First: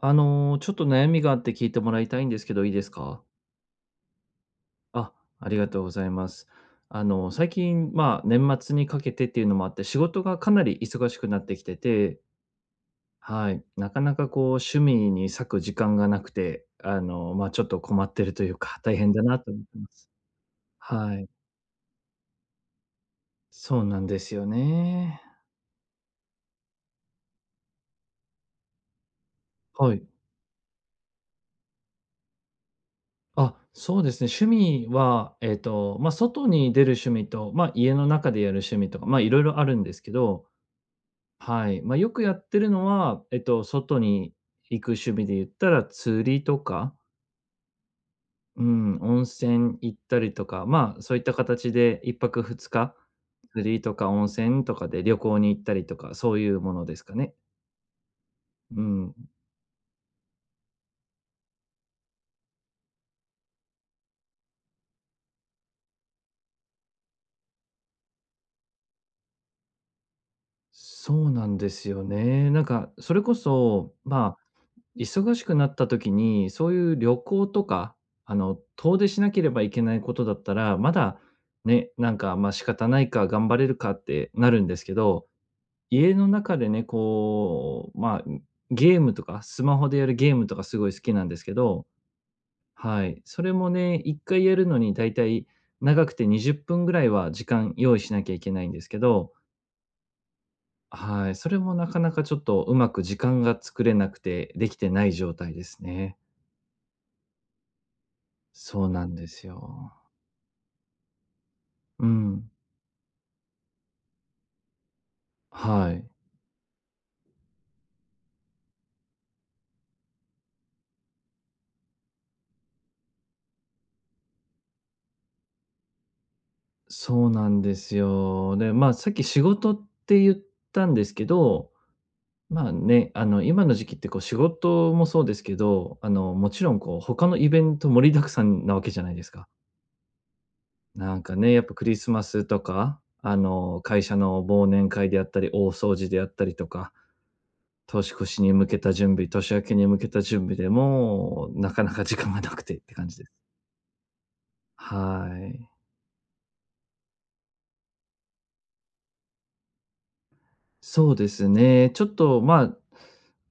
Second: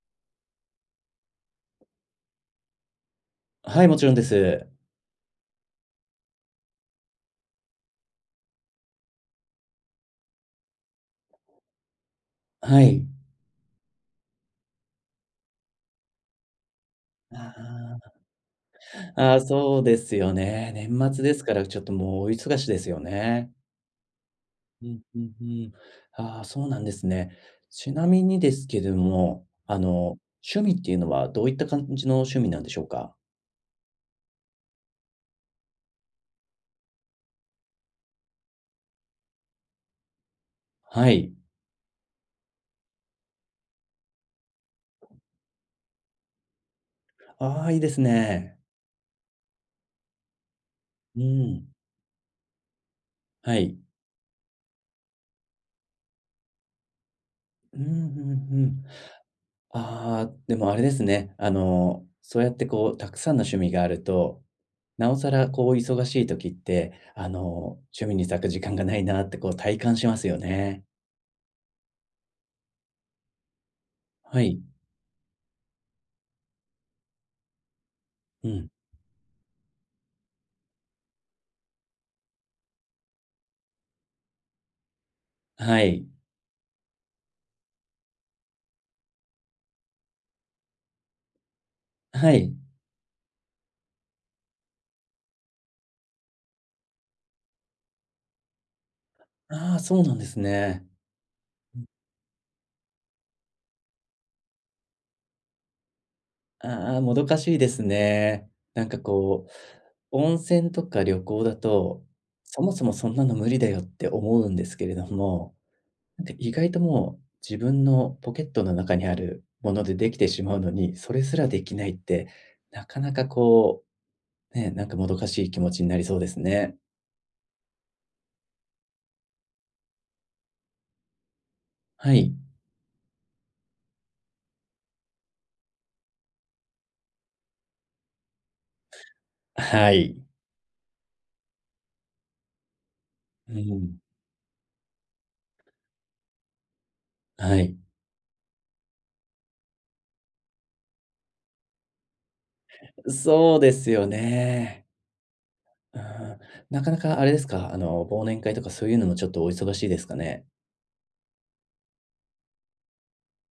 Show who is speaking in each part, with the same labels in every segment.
Speaker 1: ちょっと悩みがあって聞いてもらいたいんですけど、いいですか？
Speaker 2: はい、もちろんです。
Speaker 1: あ、ありがとうございます。最近、まあ、年末にかけてっていうのもあって、仕事がかなり忙しくなってきてて、
Speaker 2: はい。
Speaker 1: はい、なかなかこう趣味に割く時間がなくて、まあ、ちょっと困
Speaker 2: あ
Speaker 1: ってるというか、大変
Speaker 2: あ、
Speaker 1: だ
Speaker 2: あ
Speaker 1: な
Speaker 2: あ、
Speaker 1: と思って
Speaker 2: そう
Speaker 1: ま
Speaker 2: で
Speaker 1: す。
Speaker 2: すよね。年
Speaker 1: は
Speaker 2: 末
Speaker 1: い、
Speaker 2: ですから、ちょっともう大忙しですよね。
Speaker 1: そうなんですよ
Speaker 2: うんう
Speaker 1: ね。
Speaker 2: んうん。ああ、そうなんですね。ちなみにですけども、
Speaker 1: はい。
Speaker 2: 趣味っていうのはどういった感じの趣味なんでしょうか？
Speaker 1: あ、そうですね、趣味は、まあ、外に出る趣味と、まあ、家の中でやる趣味とか、まあ、いろいろあるんですけど、
Speaker 2: はい。
Speaker 1: はい。まあ、よくやってるのは、外に行く趣味で言ったら釣りとか、
Speaker 2: ああ、いいですね。
Speaker 1: うん、温泉行ったりとか、まあ、そう
Speaker 2: う
Speaker 1: いった
Speaker 2: ん、
Speaker 1: 形で一泊二日、
Speaker 2: は
Speaker 1: 釣
Speaker 2: い。
Speaker 1: りとか温泉とかで旅行に行ったりとか、そういうものですかね。
Speaker 2: うん、うんう
Speaker 1: う
Speaker 2: ん。
Speaker 1: ん。
Speaker 2: ああ、でもあれですね、そうやってこうたくさんの趣味があるとなおさらこう忙しい時って、趣味に割く時間がないなってこう体感しますよね。
Speaker 1: そうなんですよね。なんか、それこそ、まあ、
Speaker 2: はい。
Speaker 1: 忙しくなった時に、そういう旅行とか、
Speaker 2: うん。
Speaker 1: 遠出しなければいけないことだったら、まだね、なんか、ま、仕方ないか、頑張れるかってなるんですけど、
Speaker 2: はい。
Speaker 1: 家の中でね、こう、まあ、ゲームとか、スマホでやるゲームとかすごい好きなんですけど、
Speaker 2: はい。
Speaker 1: はい。それもね、1回やるのにだいたい長くて20分ぐらいは時間用意しなきゃいけないんですけど、
Speaker 2: ああ、そうなんですね。
Speaker 1: はい。それもなかなかちょっとうまく時間が作れなくて、できてない状態ですね。
Speaker 2: ああ、もどかしいですね。な
Speaker 1: そ
Speaker 2: ん
Speaker 1: う
Speaker 2: か
Speaker 1: なんで
Speaker 2: こ
Speaker 1: す
Speaker 2: う、
Speaker 1: よ。
Speaker 2: 温泉とか旅行だと、
Speaker 1: うん。
Speaker 2: そもそもそんなの無理だよって思うんですけれども、
Speaker 1: はい。
Speaker 2: なんか意外ともう自分のポケットの中にあるものでできてしまうのに、それすらできないって、なかなかこう、ね、なんかもどかしい気持ちになりそうですね。
Speaker 1: そうなんですよ。で、まあ、さっき仕事って言ったんですけど、
Speaker 2: はい。
Speaker 1: まあね、今の時期ってこう仕事もそうですけど、もちろんこう他のイベント盛りだくさんなわけじゃないですか。
Speaker 2: はい。
Speaker 1: なんかね、やっぱクリスマスとか、
Speaker 2: うん。
Speaker 1: 会社の忘年会であったり、大掃除であったりとか、
Speaker 2: はい。
Speaker 1: 年越しに向けた準備、年明けに向けた準備でもうなかなか時間がなくてって感じです。
Speaker 2: そうですよね。
Speaker 1: はい。
Speaker 2: うん。なかなかあれですか、忘年会とかそういうのもちょっとお忙しいですかね？
Speaker 1: そうですね。ちょっとま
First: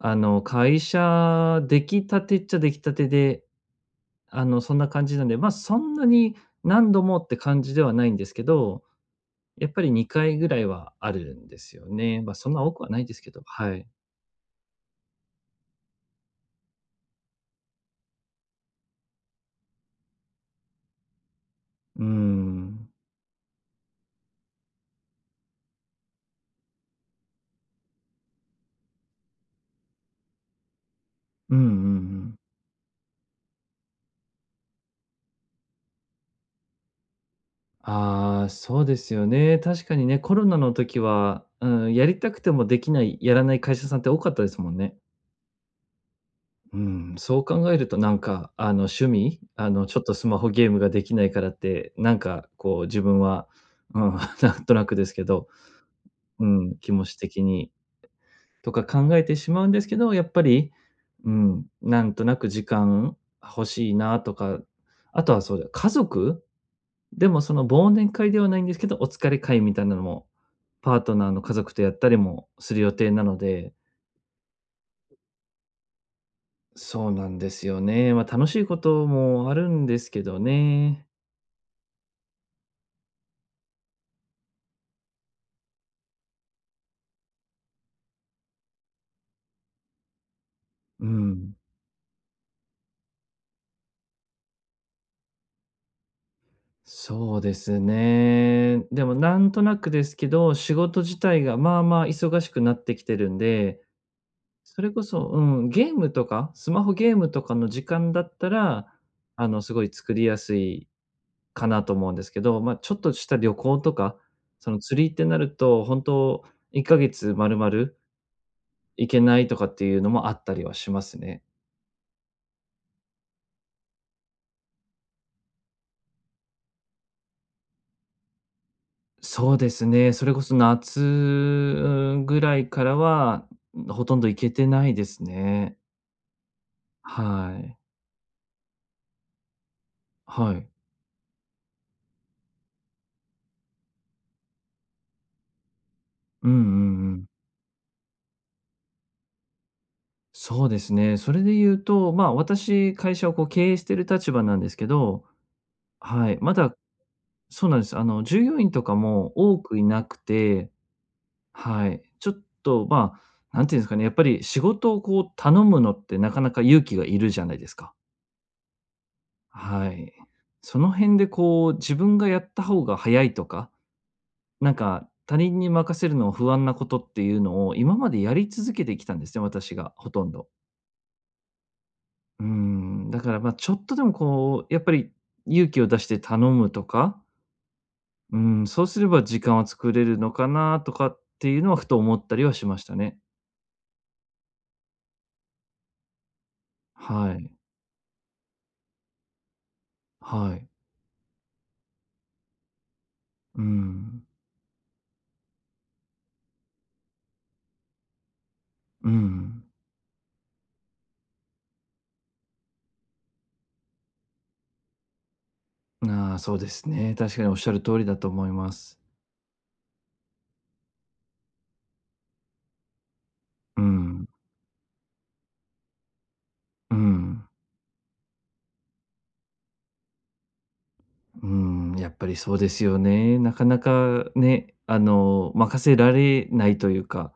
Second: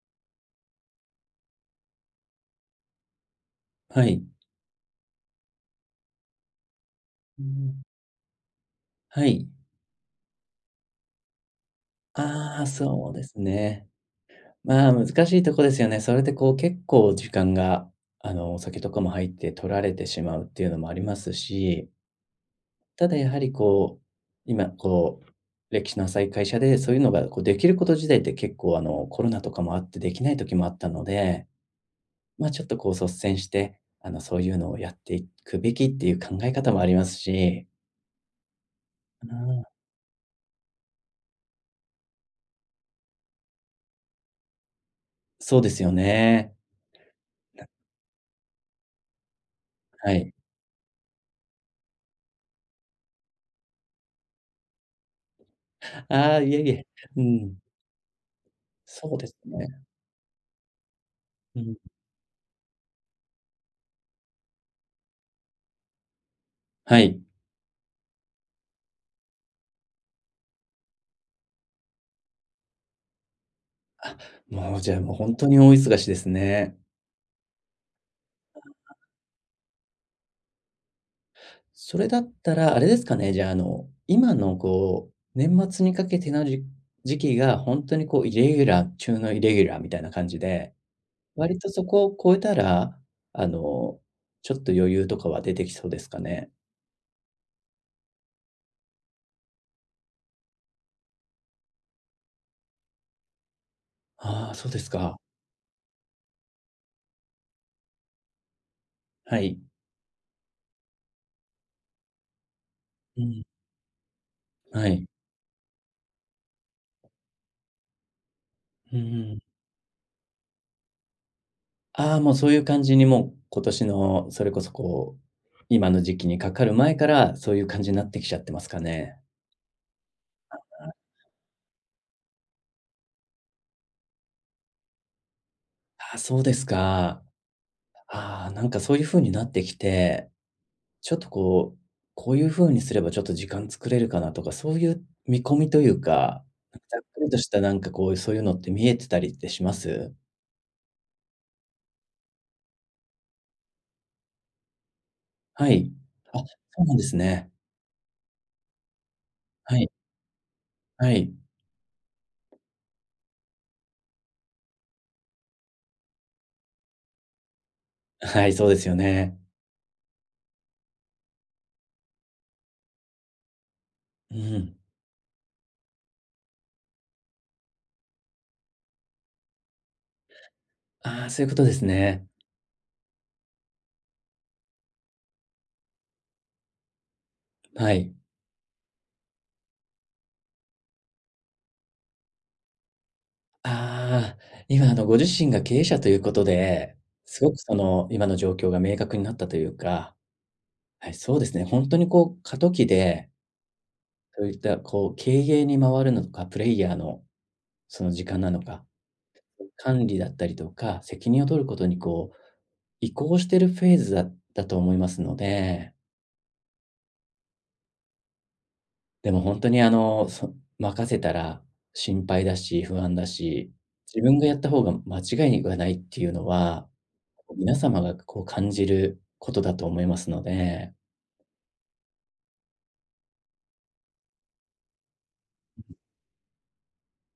Speaker 1: あ、会社出来たてっちゃ出来たてで、
Speaker 2: はい。
Speaker 1: そんな感じなんで、まあ、そんなに何度もって
Speaker 2: う
Speaker 1: 感じ
Speaker 2: ん。
Speaker 1: ではないんですけど、
Speaker 2: はい。
Speaker 1: やっぱり2回ぐらいはあるんですよね。まあ、そん
Speaker 2: あ
Speaker 1: な
Speaker 2: あ、
Speaker 1: 多くはない
Speaker 2: そう
Speaker 1: です
Speaker 2: で
Speaker 1: け
Speaker 2: す
Speaker 1: ど、はい。
Speaker 2: ね。まあ、難しいとこですよね。それでこう結構時間が、お酒とかも入って取られてしまうっていうのもありますし、
Speaker 1: うーん。
Speaker 2: ただやはりこう、今こう、歴史の浅い会社でそういうのがこうできること自体って結構コロナとかもあってできない時もあったので、
Speaker 1: うんうんうん。
Speaker 2: まあ、ちょっとこう率先して、そういうのをやっていくべきっていう考え方もありますし、
Speaker 1: ああ、そうですよ
Speaker 2: う
Speaker 1: ね。
Speaker 2: ん、
Speaker 1: 確かにね、コロナの時は、うん、やりたくてもできない、やらない会社さんって多かったですもんね。
Speaker 2: そうですよね。
Speaker 1: うん、そう考えるとなんか、あの、趣味、あの、ちょっ
Speaker 2: は
Speaker 1: とス
Speaker 2: い。
Speaker 1: マホゲームができないからって、なんかこう自分は、うん、なんとなくですけど、
Speaker 2: ああ、
Speaker 1: う
Speaker 2: いえい
Speaker 1: ん、
Speaker 2: え、
Speaker 1: 気持ち
Speaker 2: う
Speaker 1: 的
Speaker 2: ん、
Speaker 1: にとか
Speaker 2: そ
Speaker 1: 考
Speaker 2: う
Speaker 1: え
Speaker 2: です
Speaker 1: てしまうんで
Speaker 2: ね。
Speaker 1: すけど、やっぱり、う
Speaker 2: う
Speaker 1: ん、
Speaker 2: ん、
Speaker 1: なんとなく時間欲しいなとか、あとはそうだ、家族
Speaker 2: はい。
Speaker 1: でもその忘年会ではないんですけど、お疲れ会みたいなのも、パートナーの家族とやったりもする予定なので、
Speaker 2: あ、もうじゃあ、もう本当に大忙しですね。
Speaker 1: そうなんですよね。まあ、楽しいこともあるんですけどね。
Speaker 2: それだったら、あれですかね、じゃあ、今のこう、年末にかけての時期が本当にこうイレギュラー中のイレギュラーみたいな感じで、
Speaker 1: うん、
Speaker 2: 割とそこを超えたら、あの、ちょっと余裕とかは出てきそうですかね？
Speaker 1: そうですね。でもなんとなくですけど、仕事自体がまあまあ忙しくなってきてるんで、
Speaker 2: ああ、そうで
Speaker 1: それ
Speaker 2: す
Speaker 1: こ
Speaker 2: か。
Speaker 1: そ、うん、ゲームとか、スマホゲームとかの時間だったら、
Speaker 2: はい。
Speaker 1: すごい作りやすいかなと思うんですけど、まあ、ちょっと
Speaker 2: う
Speaker 1: した
Speaker 2: ん。
Speaker 1: 旅行とか、その
Speaker 2: は
Speaker 1: 釣
Speaker 2: い。
Speaker 1: りってなると、本当1ヶ月まるまる
Speaker 2: うん
Speaker 1: 行け
Speaker 2: う
Speaker 1: な
Speaker 2: ん。
Speaker 1: いとかっていうのもあったりはしますね。
Speaker 2: ああ、もうそういう感じにもう今年のそれこそこう、今の時期にかかる前から、そういう感じになってきちゃってますかね？
Speaker 1: そうですね、それこそ夏、うん、ぐらいからは、ほとんど行けてないですね。
Speaker 2: ああ、そうですか。
Speaker 1: はい。
Speaker 2: ああ、なんかそういう風になってきて、
Speaker 1: はい。
Speaker 2: ちょっとこう、こういう風にすればちょっと時間作れるかなとか、そういう見込みというか、
Speaker 1: うんうんう
Speaker 2: ざっく
Speaker 1: ん。
Speaker 2: りとしたなんかこう、そういうのって見えてたりってします？
Speaker 1: そうですね。それで言うと、まあ、私、会社をこう経営してる立場なんですけど、
Speaker 2: はい。
Speaker 1: はい、
Speaker 2: あ、そ
Speaker 1: まだ
Speaker 2: うなんですね。
Speaker 1: そうなんです。従業員とかも多
Speaker 2: は
Speaker 1: くい
Speaker 2: い、
Speaker 1: なくて、
Speaker 2: はい。
Speaker 1: はい、ちょっと、まあ、なんていうんですかね、やっぱり仕事をこう頼むのってなかなか勇気がいるじゃないですか。
Speaker 2: はい、そうですよね。
Speaker 1: はい。その辺でこう、自分がやった方が早いとか、
Speaker 2: う
Speaker 1: なん
Speaker 2: ん。
Speaker 1: か他人に任せるの不安なことっていうのを今までやり続けてきたんですね、私がほとんど。
Speaker 2: ああ、そういうことですね。
Speaker 1: うーん、だからま、ちょっとでもこう、やっぱり勇気を出して頼むとか、
Speaker 2: はい。
Speaker 1: うーん、そうすれば時間は作れるのかなとかっていうのはふと思ったりはしましたね。
Speaker 2: ああ、今ご自身が経営者ということで、
Speaker 1: は
Speaker 2: すご
Speaker 1: い。
Speaker 2: くその今の状況が明確になったというか、
Speaker 1: はい。
Speaker 2: はい、そうですね、本当にこう過渡期で、
Speaker 1: うん。
Speaker 2: そういったこう経営に回るのか、プレイヤーのその時間なのか、
Speaker 1: うん。
Speaker 2: 管理だったりとか、責任を取ることにこう移行してるフェーズだと思いますので。
Speaker 1: ああ、そうですね。確かにおっしゃる通りだと思います。
Speaker 2: でも本当に任せたら心配だし、不安だし、
Speaker 1: う
Speaker 2: 自
Speaker 1: ん。
Speaker 2: 分がやった方が間違いがないっていうのは、
Speaker 1: うん。
Speaker 2: 皆様がこう感じることだと思いますので、
Speaker 1: うん、やっぱりそうですよね。なかなかね、任せられないというか、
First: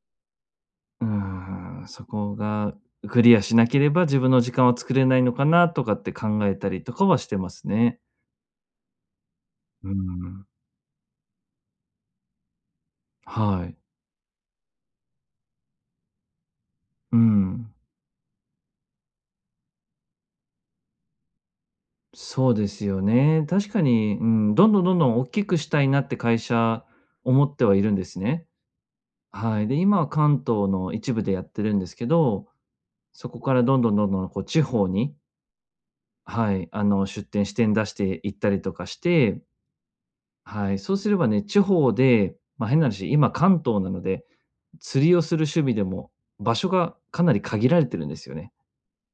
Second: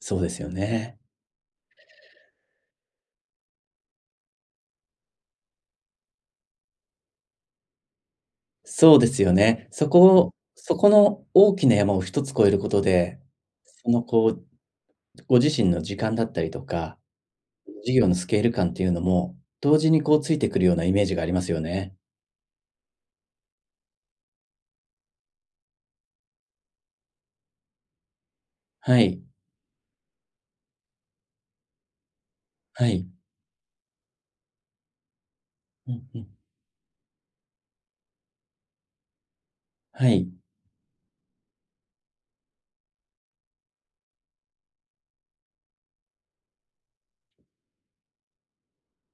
Speaker 2: そうですよね。
Speaker 1: うーん、そこがクリアしなければ、自分の時間は作れないのかなとかって考えたりとかはしてますね。
Speaker 2: そうですよね。
Speaker 1: うん、
Speaker 2: そこの大きな山を一つ越えることで、
Speaker 1: はい。
Speaker 2: そのこう、ご自身の時間だったりとか、
Speaker 1: うん、
Speaker 2: 事業のスケール感っていうのも、同時にこうついてくるようなイメージがありますよね。
Speaker 1: そうですよね。確かに、うん、どんどんどんどん大きくしたいなって会社思ってはいるんですね。
Speaker 2: はい、
Speaker 1: はい。で、今は関東の一部でやってるんですけど、
Speaker 2: はい。
Speaker 1: そこからどんどんどんどんこう地方に、
Speaker 2: うんうん。
Speaker 1: はい、出店支店出していったりとかして、
Speaker 2: はい。
Speaker 1: はい、そうすればね、地方で、ま、変な話、今関東なので釣りをする趣味でも、場所がかなり限られてるんですよね。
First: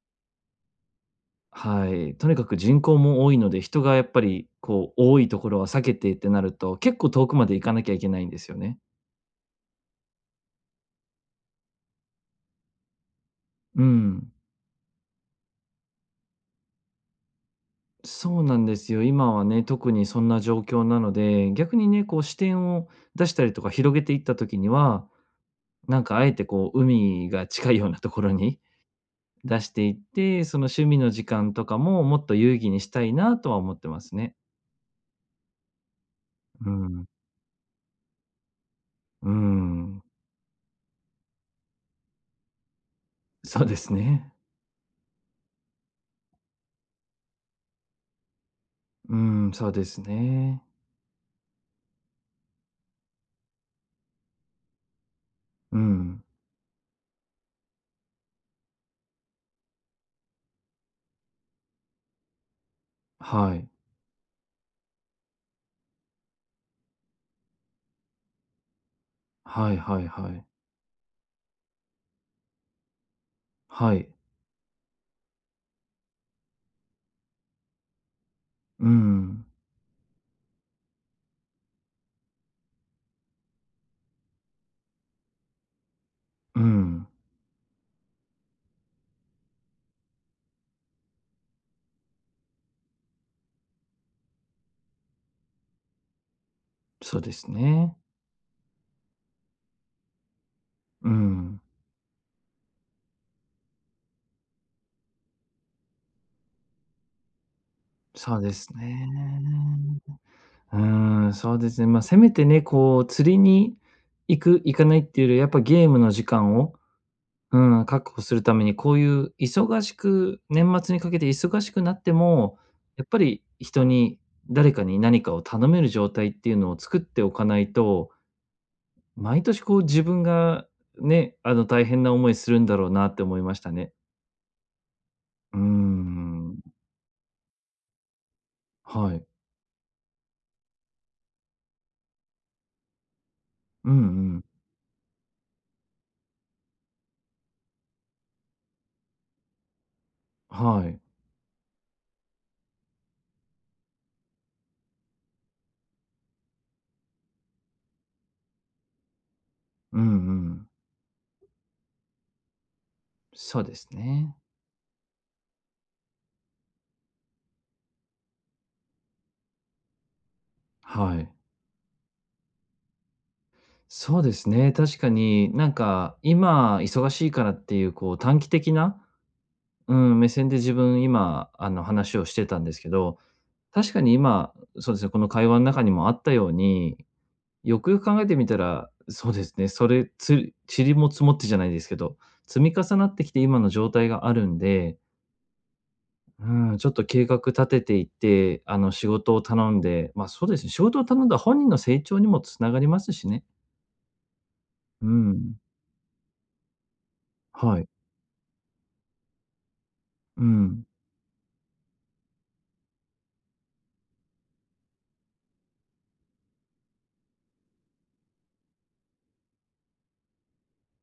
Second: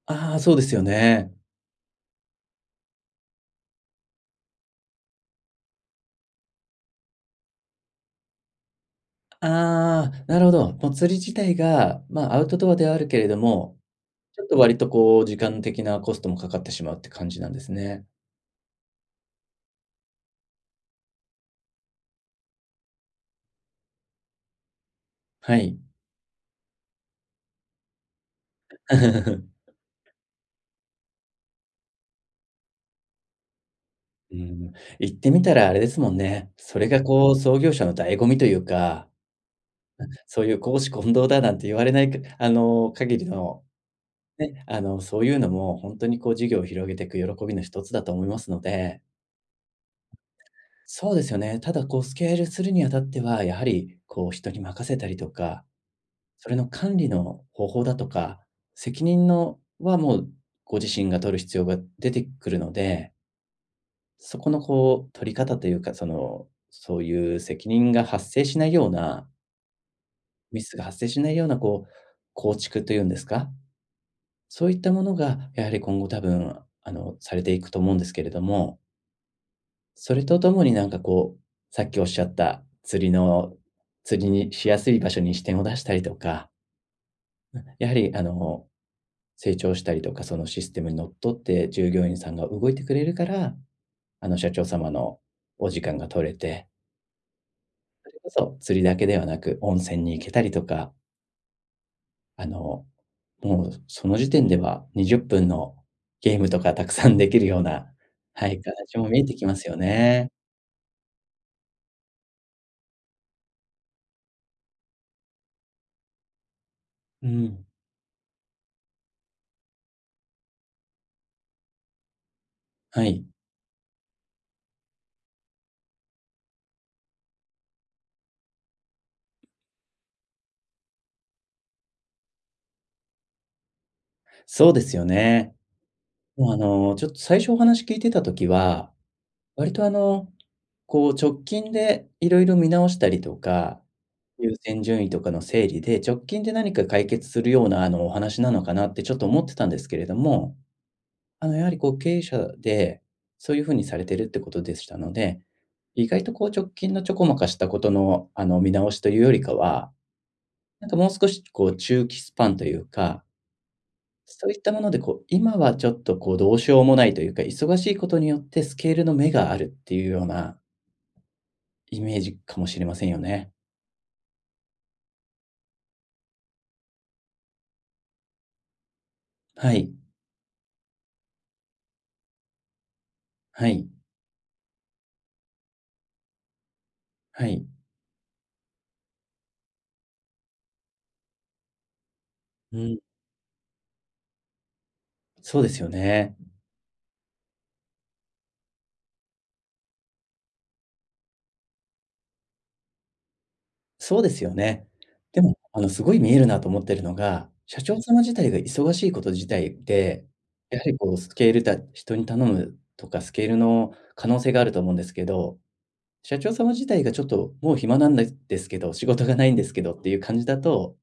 Speaker 2: ああ、そうですよね。
Speaker 1: はい。とにかく人口も多いので、人がやっぱりこう多いところは避けてってなると、結構遠くまで行かなきゃいけないんですよね。
Speaker 2: ああ、なるほど。もう釣り自体が、まあ、アウトドアではあるけれども、
Speaker 1: うん。
Speaker 2: ちょっと割とこう時間的なコストもかかってしまうって感じなんですね。
Speaker 1: そうなんですよ。今はね、特にそんな状況なので、逆にね、こう視点を出したりとか広げていった時には、
Speaker 2: はい。
Speaker 1: なんかあえてこう海が近いようなところに 出し ていって、その趣味の時間とかももっと有意義にしたいなとは思ってますね。
Speaker 2: うん、言ってみたらあれですもんね。
Speaker 1: う
Speaker 2: それが
Speaker 1: ん。
Speaker 2: こう創業者の醍醐味というか、
Speaker 1: うーん。
Speaker 2: そういう公私混同だなんて言われないか限りの、
Speaker 1: そうですね。
Speaker 2: ね、そういうのも本当にこう事業を広げていく喜びの一つだと思いますので、
Speaker 1: うん、そうですね。
Speaker 2: そうですよね。ただこうスケールするにあたっては、やはりこう人に任せたりとか、
Speaker 1: うん。
Speaker 2: それの管理の方法だとか、責任のはもうご自身が取る必要が出てくるので、
Speaker 1: はい。
Speaker 2: そこのこう取り方というか、その、そういう責任が発生しないような、
Speaker 1: はいはいはい。
Speaker 2: ミスが発生しないようなこう、構築というんですか、
Speaker 1: はい。
Speaker 2: そういったものがやはり今後多分、されていくと思うんですけれども、
Speaker 1: うん。
Speaker 2: それとともになんかこう、さっきおっしゃった釣りにしやすい場所に視点を出したりとか、
Speaker 1: うん。
Speaker 2: やはり成長したりとか、そのシステムにのっとって従業員さんが動いてくれるから、社長様のお時間が取れて、
Speaker 1: そうですね。
Speaker 2: それこそ釣りだけではなく、温泉に行けたりとか、
Speaker 1: うん。
Speaker 2: あの、もうその時点では20分のゲームとかたくさんできるような、
Speaker 1: そう
Speaker 2: は
Speaker 1: で
Speaker 2: い、
Speaker 1: す
Speaker 2: 形
Speaker 1: ね。
Speaker 2: も見えてきますよね。
Speaker 1: うーん、そうですね。まあ、せめてね、こう、釣りに行く、行かないっていうより、やっぱゲームの時間を、
Speaker 2: う
Speaker 1: う
Speaker 2: ん。
Speaker 1: ん、確保するために、こういう忙しく年末にかけて忙しくなっても、や
Speaker 2: は
Speaker 1: っぱ
Speaker 2: い、
Speaker 1: り誰かに何かを頼める状態っていうのを作っておかないと、毎年こう自分がね、大変な思いするんだろうなって思いましたね。
Speaker 2: そうですよね。
Speaker 1: うー
Speaker 2: もう、
Speaker 1: ん。
Speaker 2: ちょっと最初お話聞いてた時は、
Speaker 1: はい。
Speaker 2: 割とこう直近でいろいろ見直したりとか、
Speaker 1: うんうん。
Speaker 2: 優先順位とかの整理で、直近で何か解決するようなお話なのかなってちょっと思ってたんですけれども、
Speaker 1: はい。
Speaker 2: やはりこう経営者で、そういう風にされてるってことでしたので、意外とこう直近のちょこまかしたことの、見直しというよりかは、
Speaker 1: うんうん。
Speaker 2: なんかもう少しこう中期スパンというか、
Speaker 1: そうですね。
Speaker 2: そういったものでこう、今はちょっとこうどうしようもないというか、忙しいことによってスケールの目があるっていうような
Speaker 1: はい。
Speaker 2: イメージかもしれませんよね。
Speaker 1: そうですね、確かになんか今忙しいからっていうこう短期的な、
Speaker 2: はい。
Speaker 1: うん、目線で自分今あの話をしてたんですけど、
Speaker 2: はい。
Speaker 1: 確かに今、そうですね、この会話の中にもあったように、
Speaker 2: はい。
Speaker 1: よくよく考えてみたら、そうですね、それ、塵も積もってじゃないですけど、積み
Speaker 2: う
Speaker 1: 重
Speaker 2: ん。
Speaker 1: なってきて今の状態があるんで、
Speaker 2: そうですよね。
Speaker 1: うん、ちょっと計画立てていって、仕事を頼んで、ま、そうですね、仕事を頼んだ本人の成長にもつながりますしね。
Speaker 2: そうですよね。
Speaker 1: う
Speaker 2: で
Speaker 1: ん。
Speaker 2: も、すごい見えるなと思ってるのが、
Speaker 1: は
Speaker 2: 社
Speaker 1: い。
Speaker 2: 長様自体が忙しいこと自体で、
Speaker 1: う
Speaker 2: やは
Speaker 1: ん。
Speaker 2: りこうスケールだ人に頼むとかスケールの可能性があると思うんですけど、社長様自体がちょっともう暇なんでですけど、仕事がないんですけどっていう感じだと、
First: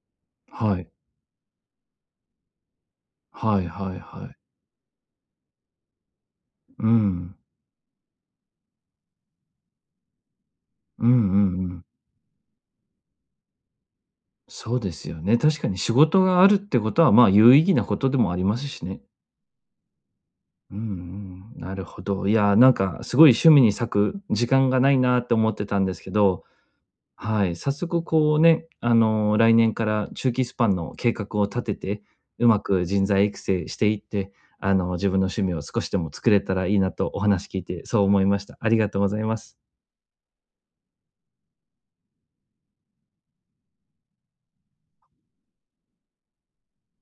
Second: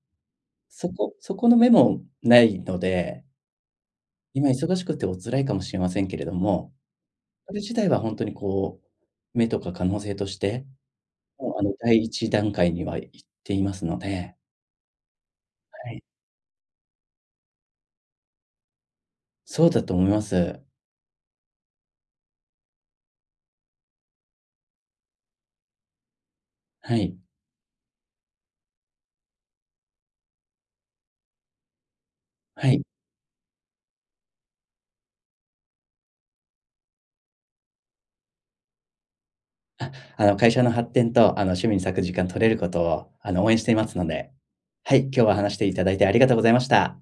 Speaker 1: は
Speaker 2: そ
Speaker 1: い。
Speaker 2: こそこの目もないので、
Speaker 1: はいはいはい。
Speaker 2: 今忙しくてお辛いかもしれませんけれども、
Speaker 1: うん。
Speaker 2: それ自体は本当にこう、目とか可能性として、
Speaker 1: うんうん
Speaker 2: もう
Speaker 1: うん。
Speaker 2: 第一段階には行っていますので、
Speaker 1: そうですよね。確かに
Speaker 2: は
Speaker 1: 仕
Speaker 2: い。
Speaker 1: 事があるってことは、まあ、有意義なことでもありますしね。
Speaker 2: そうだと思います。
Speaker 1: うんうん、なるほど。いや、なんかすごい趣味に割く時間がないなって思ってたんですけど、
Speaker 2: はい。
Speaker 1: はい、早速こうね、来年から中期スパンの計画を立てて、うま
Speaker 2: はい。
Speaker 1: く人材育成していって、自分の趣味を少しでも作れたらいいなとお話聞いてそう思いました。ありがとうございます。
Speaker 2: 会社の発展と、趣味に割く時間取れることを、応援していますので。はい、今日は話していただいてありがとうございました。